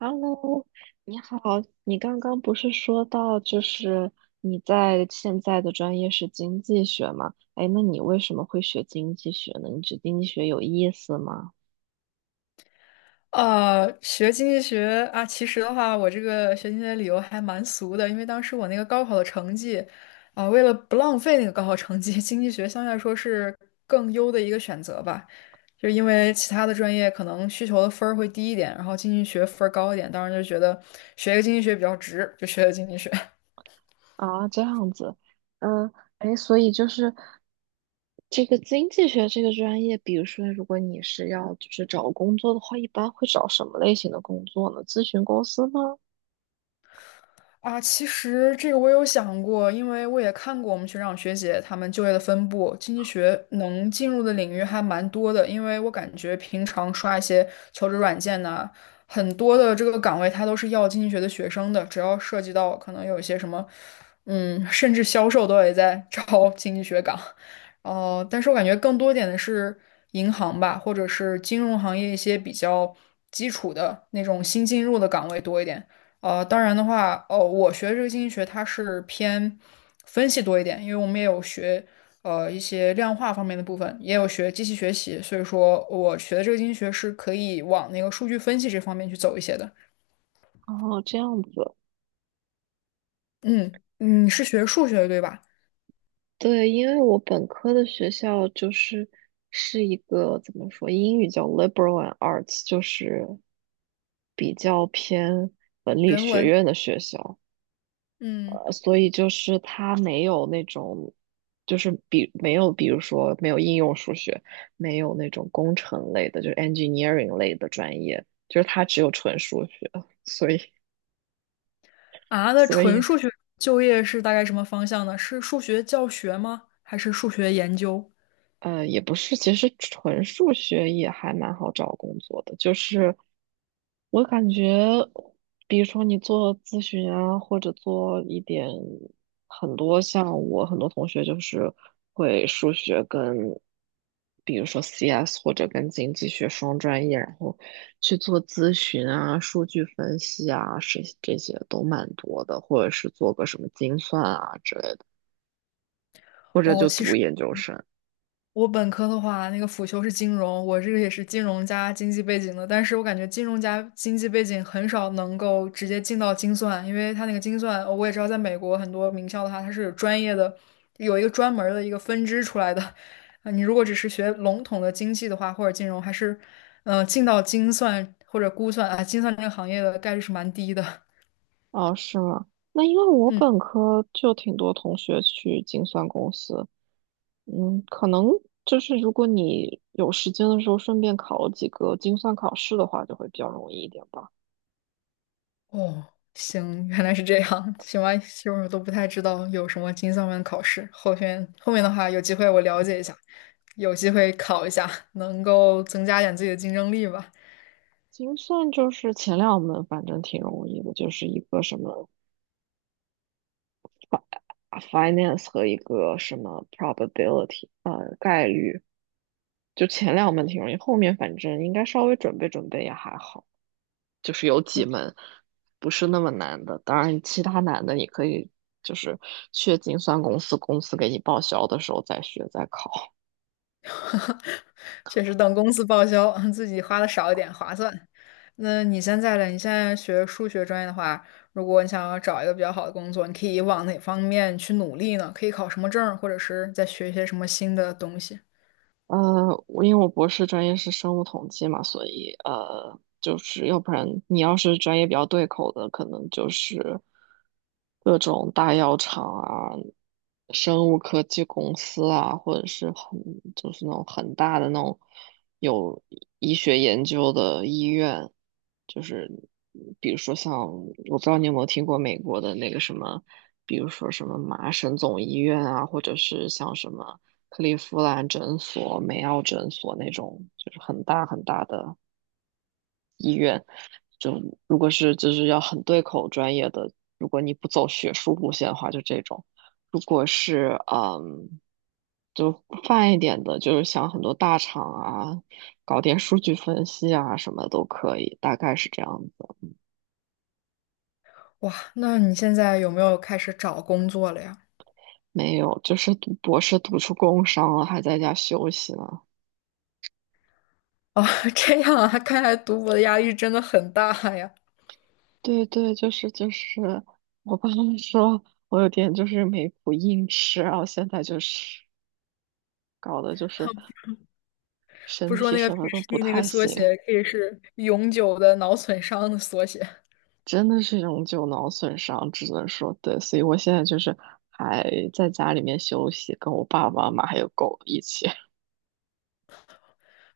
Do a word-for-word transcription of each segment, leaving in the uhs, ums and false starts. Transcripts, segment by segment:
Hello，你好，你刚刚不是说到就是你在现在的专业是经济学吗？哎，那你为什么会学经济学呢？你觉得经济学有意思吗？呃，学经济学啊，其实的话，我这个学经济学的理由还蛮俗的，因为当时我那个高考的成绩，啊、为了不浪费那个高考成绩，经济学相对来说是更优的一个选择吧，就是因为其他的专业可能需求的分儿会低一点，然后经济学分儿高一点，当时就觉得学一个经济学比较值，就学了经济学。啊，这样子，嗯，哎，所以就是这个经济学这个专业，比如说如果你是要就是找工作的话，一般会找什么类型的工作呢？咨询公司吗？啊，其实这个我有想过，因为我也看过我们学长学姐他们就业的分布，经济学能进入的领域还蛮多的。因为我感觉平常刷一些求职软件呐、很多的这个岗位它都是要经济学的学生的，只要涉及到可能有一些什么，嗯，甚至销售都也在招经济学岗。哦，但是我感觉更多点的是银行吧，或者是金融行业一些比较基础的那种新进入的岗位多一点。呃，当然的话，哦，我学这个经济学，它是偏分析多一点，因为我们也有学呃一些量化方面的部分，也有学机器学习，所以说我学的这个经济学是可以往那个数据分析这方面去走一些的。哦，这样子，嗯，你是学数学的对吧？对，因为我本科的学校就是是一个怎么说，英语叫 liberal and arts，就是比较偏文理人学文，院的学校，嗯，呃，所以就是它没有那种，就是比没有，比如说没有应用数学，没有那种工程类的，就是 engineering 类的专业，就是它只有纯数学，所以啊，那所纯以数学就业是大概什么方向呢？是数学教学吗？还是数学研究？呃，也不是，其实纯数学也还蛮好找工作的。就是我感觉，比如说你做咨询啊，或者做一点很多像我很多同学就是会数学跟，比如说 C S 或者跟经济学双专业，然后去做咨询啊、数据分析啊，是这些都蛮多的，或者是做个什么精算啊之类的，或者哦，就其读实。研究生。我本科的话，那个辅修是金融，我这个也是金融加经济背景的，但是我感觉金融加经济背景很少能够直接进到精算，因为它那个精算，呃我也知道在美国很多名校的话，它是有专业的，有一个专门儿的一个分支出来的。啊，你如果只是学笼统的经济的话，或者金融，还是，呃，进到精算或者估算啊，精算这个行业的概率是蛮低的。哦，是吗？那因为我嗯。本科就挺多同学去精算公司，嗯，可能就是如果你有时间的时候顺便考几个精算考试的话，就会比较容易一点吧。哦，行，原来是这样。行吧，其实我都不太知道有什么精算班考试。后天后面的话，有机会我了解一下，有机会考一下，能够增加点自己的竞争力吧。精算就是前两门，反正挺容易的，就是一个什么啊 finance 和一个什么 probability，就前两门挺容易，后面反正应该稍微准备准备也还好。就是有几门不是那么难的，当然其他难的你可以就是去精算公司，公司给你报销的时候再学再考。确实，等公司报销，自己花的少一点划算。那你现在呢？你现在学数学专业的话，如果你想要找一个比较好的工作，你可以往哪方面去努力呢？可以考什么证儿或者是再学一些什么新的东西？呃，我因为我博士专业是生物统计嘛，所以呃，就是要不然你要是专业比较对口的，可能就是各种大药厂啊、生物科技公司啊，或者是很就是那种很大的那种有医学研究的医院，就是比如说像我不知道你有没有听过美国的那个什么，比如说什么麻省总医院啊，或者是像什么。克利夫兰诊所、梅奥诊所那种，就是很大很大的。就如果是就是要很对口专业的，如果你不走学术路线的话，就这种；如果是嗯，就泛一点的，就是想很多大厂啊，搞点数据分析啊什么都可以，大概是这样子。哇，那你现在有没有开始找工作了呀？没有，就是读博士读出工伤了，还在家休息呢，哦，这样啊，看来读博的压力真的很大呀。对对，就是就是，我爸妈说我有点就是没谱硬吃，然后现在就是搞的就是 不身说体那个 什么都不 P H D 那个太缩行，写可以是永久的脑损伤的缩写，真的是永久脑损伤，只能说对，所以我现在就是还在家里面休息，跟我爸爸妈妈还有狗一起。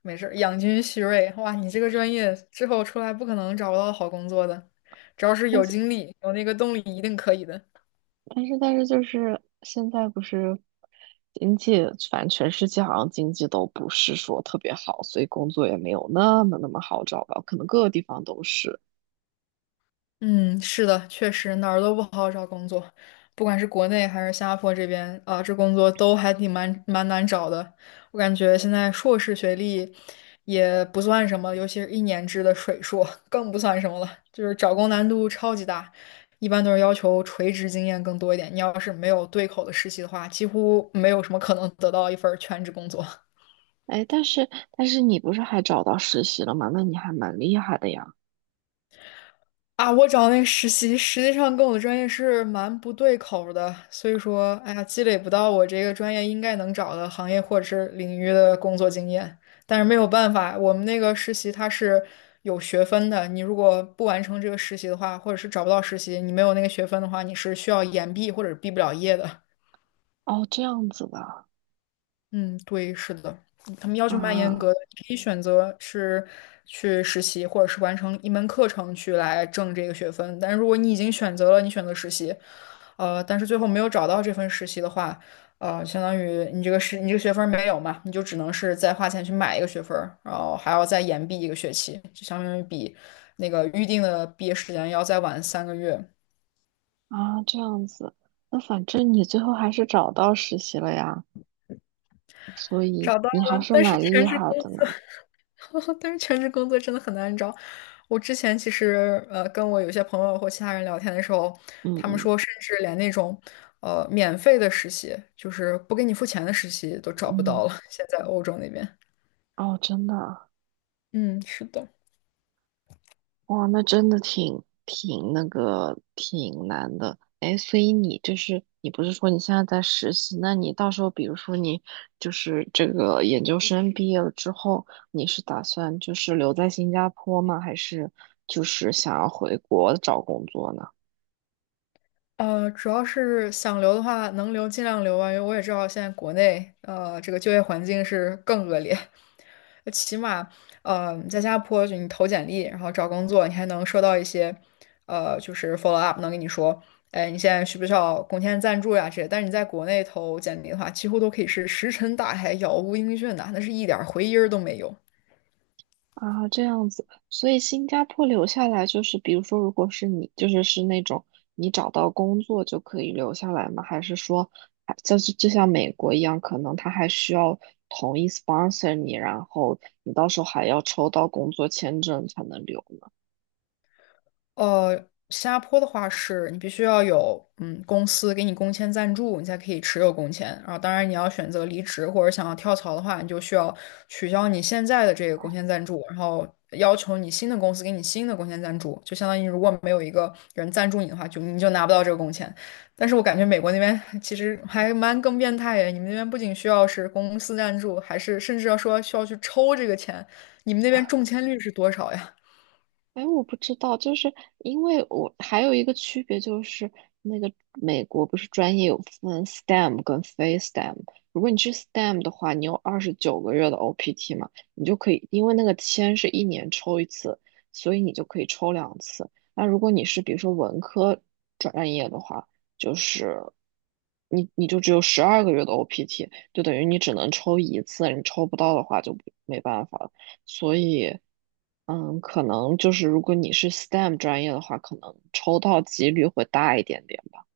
没事儿，养精蓄锐。哇，你这个专业之后出来不可能找不到好工作的，只要是有 精力、有那个动力，一定可以的。但是但是就是现在不是经济，反正全世界好像经济都不是说特别好，所以工作也没有那么那么好找吧，可能各个地方都是。嗯，是的，确实哪儿都不好找工作，不管是国内还是新加坡这边啊，这工作都还挺蛮蛮难找的。我感觉现在硕士学历也不算什么，尤其是一年制的水硕更不算什么了，就是找工难度超级大。一般都是要求垂直经验更多一点，你要是没有对口的实习的话，几乎没有什么可能得到一份儿全职工作。哎，但是但是你不是还找到实习了吗？那你还蛮厉害的呀。啊，我找那个实习，实际上跟我的专业是蛮不对口儿的，所以说，哎呀，积累不到我这个专业应该能找的行业或者是领域的工作经验。但是没有办法，我们那个实习它是有学分的，你如果不完成这个实习的话，或者是找不到实习，你没有那个学分的话，你是需要延毕或者毕不了业的。哦，这样子的嗯，对，是的，嗯他们要求蛮严格啊的。你可以选择是去实习，或者是完成一门课程去来挣这个学分。但如果你已经选择了，你选择实习，呃，但是最后没有找到这份实习的话，呃，相当于你这个是你这个学分儿没有嘛，你就只能是再花钱去买一个学分儿然后还要再延毕一个学期，那个预定的毕业时间要再晚三个月。啊，这样子。那反正你最后还是找到实习了呀，所以找到你了，还是但是蛮全厉职害工的作，呢。但是全职工作真的很难找。我之前其实呃，跟我有些朋友或其他人聊天的时候，嗯他们嗯说，甚至连那种呃免费的实习，就是不给你付钱的实习都找不到嗯，了。现在欧洲那边，哦，真的啊。嗯，是的。哇，那真的挺挺那个挺难的。哎，所以你就是你不是说你现在在实习？那你到时候比如说你就是这个研究生毕业了之后，你是打算就是留在新加坡吗？还是就是想要回国找工作呢？呃，主要是想留的话，能留尽量留吧，因为我也知道现在国内呃这个就业环境是更恶劣，起码呃在新加坡就你投简历，然后找工作，你还能收到一些呃就是 follow up,能跟你说，哎，你现在需不需要工签赞助呀这些，但是你在国内投简历的话，几乎都可以是石沉大海、杳无音讯的，那是一点儿回音儿都没有。啊，这样子，所以新加坡留下来就是，比如说，如果是你，就是是那种你找到工作就可以留下来吗？还是说，还就是就像美国一样，可能他还需要同意 sponsor 你，然后你到时候还要抽到工作签证才能留？呃，新加坡的话是你必须要有嗯公司给你工签赞助，你才可以持有工签。然后，当然你要选择离职或者想要跳槽的话，你就需要取消你现在的这个工签赞助，然后要求你新的公司给你新的工签赞助。就相当于如果没有一个人赞助你的话，就你就拿不到这个工签。但是我感觉美国那边其实还蛮更变态的，你们那边不仅需要是公司赞助，还是甚至要说需要去抽这个钱。你们那边中签率是多少呀？哎，我不知道，就是因为我还有一个区别就是，那个美国不是专业有分 STEM 跟非 STEM。如果你去 STEM 的话，你有二十九个月的 O P T 嘛，你就可以，因为那个签是一年抽一次，所以你就可以抽两次。那如果你是比如说文科专业的话，就是你你就只有十二个月的 O P T，就等于你只能抽一次，你抽不到的话就没办法。了。所以，嗯，可能就是如果你是 STEM 专业的话，可能抽到几率会大一点点吧。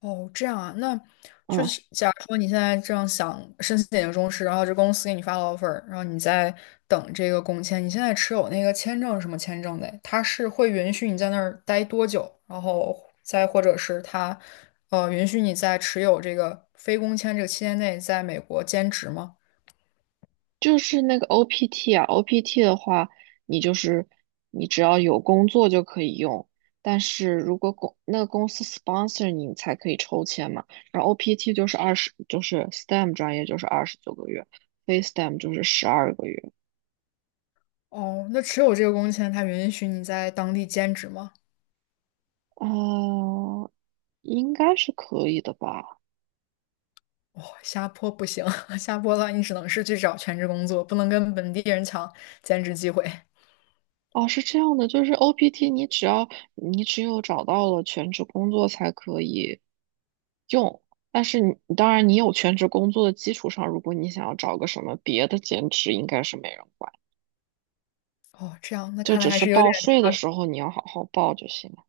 哦，这样啊，那就嗯，是假如说你现在这样想申请研究中时，然后这公司给你发了 offer,然后你在等这个工签，你现在持有那个签证是什么签证的？他是会允许你在那儿待多久，然后再或者是他呃，允许你在持有这个非工签这个期间内在美国兼职吗？就是那个 O P T 啊，O P T 的话，你就是你只要有工作就可以用，但是如果公那个公司 sponsor 你，你才可以抽签嘛。然后 O P T 就是二十，就是 STEM 专业就是二十九个月，非 STEM 就是十二个月。哦，那持有这个工签，他允许你在当地兼职吗？啊、应该是可以的吧。哦，下坡不行，下坡的话你只能是去找全职工作，不能跟本地人抢兼职机会。哦，是这样的，就是 O P T，你只要你只有找到了全职工作才可以用，但是你当然你有全职工作的基础上，如果你想要找个什么别的兼职，应该是没人管，哦，这样，那就看来只还是是有点报税差的的时候你要好好报就行了。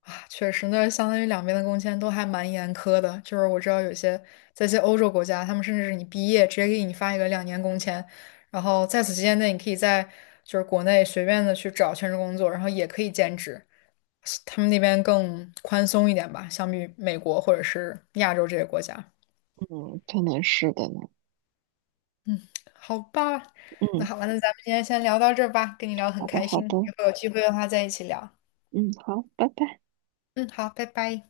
啊。确实，那相当于两边的工签都还蛮严苛的。就是我知道有些在一些欧洲国家，他们甚至是你毕业直接给你发一个两年工签，然后在此期间内，你可以在就是国内随便的去找全职工作，然后也可以兼职。他们那边更宽松一点吧，相比美国或者是亚洲这些国家。嗯，可能是的呢。好吧，那嗯，好吧，那咱们今天先聊到这儿吧，跟你聊得很好的，开好心，以的，后有机会的话再一起聊。嗯，好，拜拜。嗯，好，拜拜。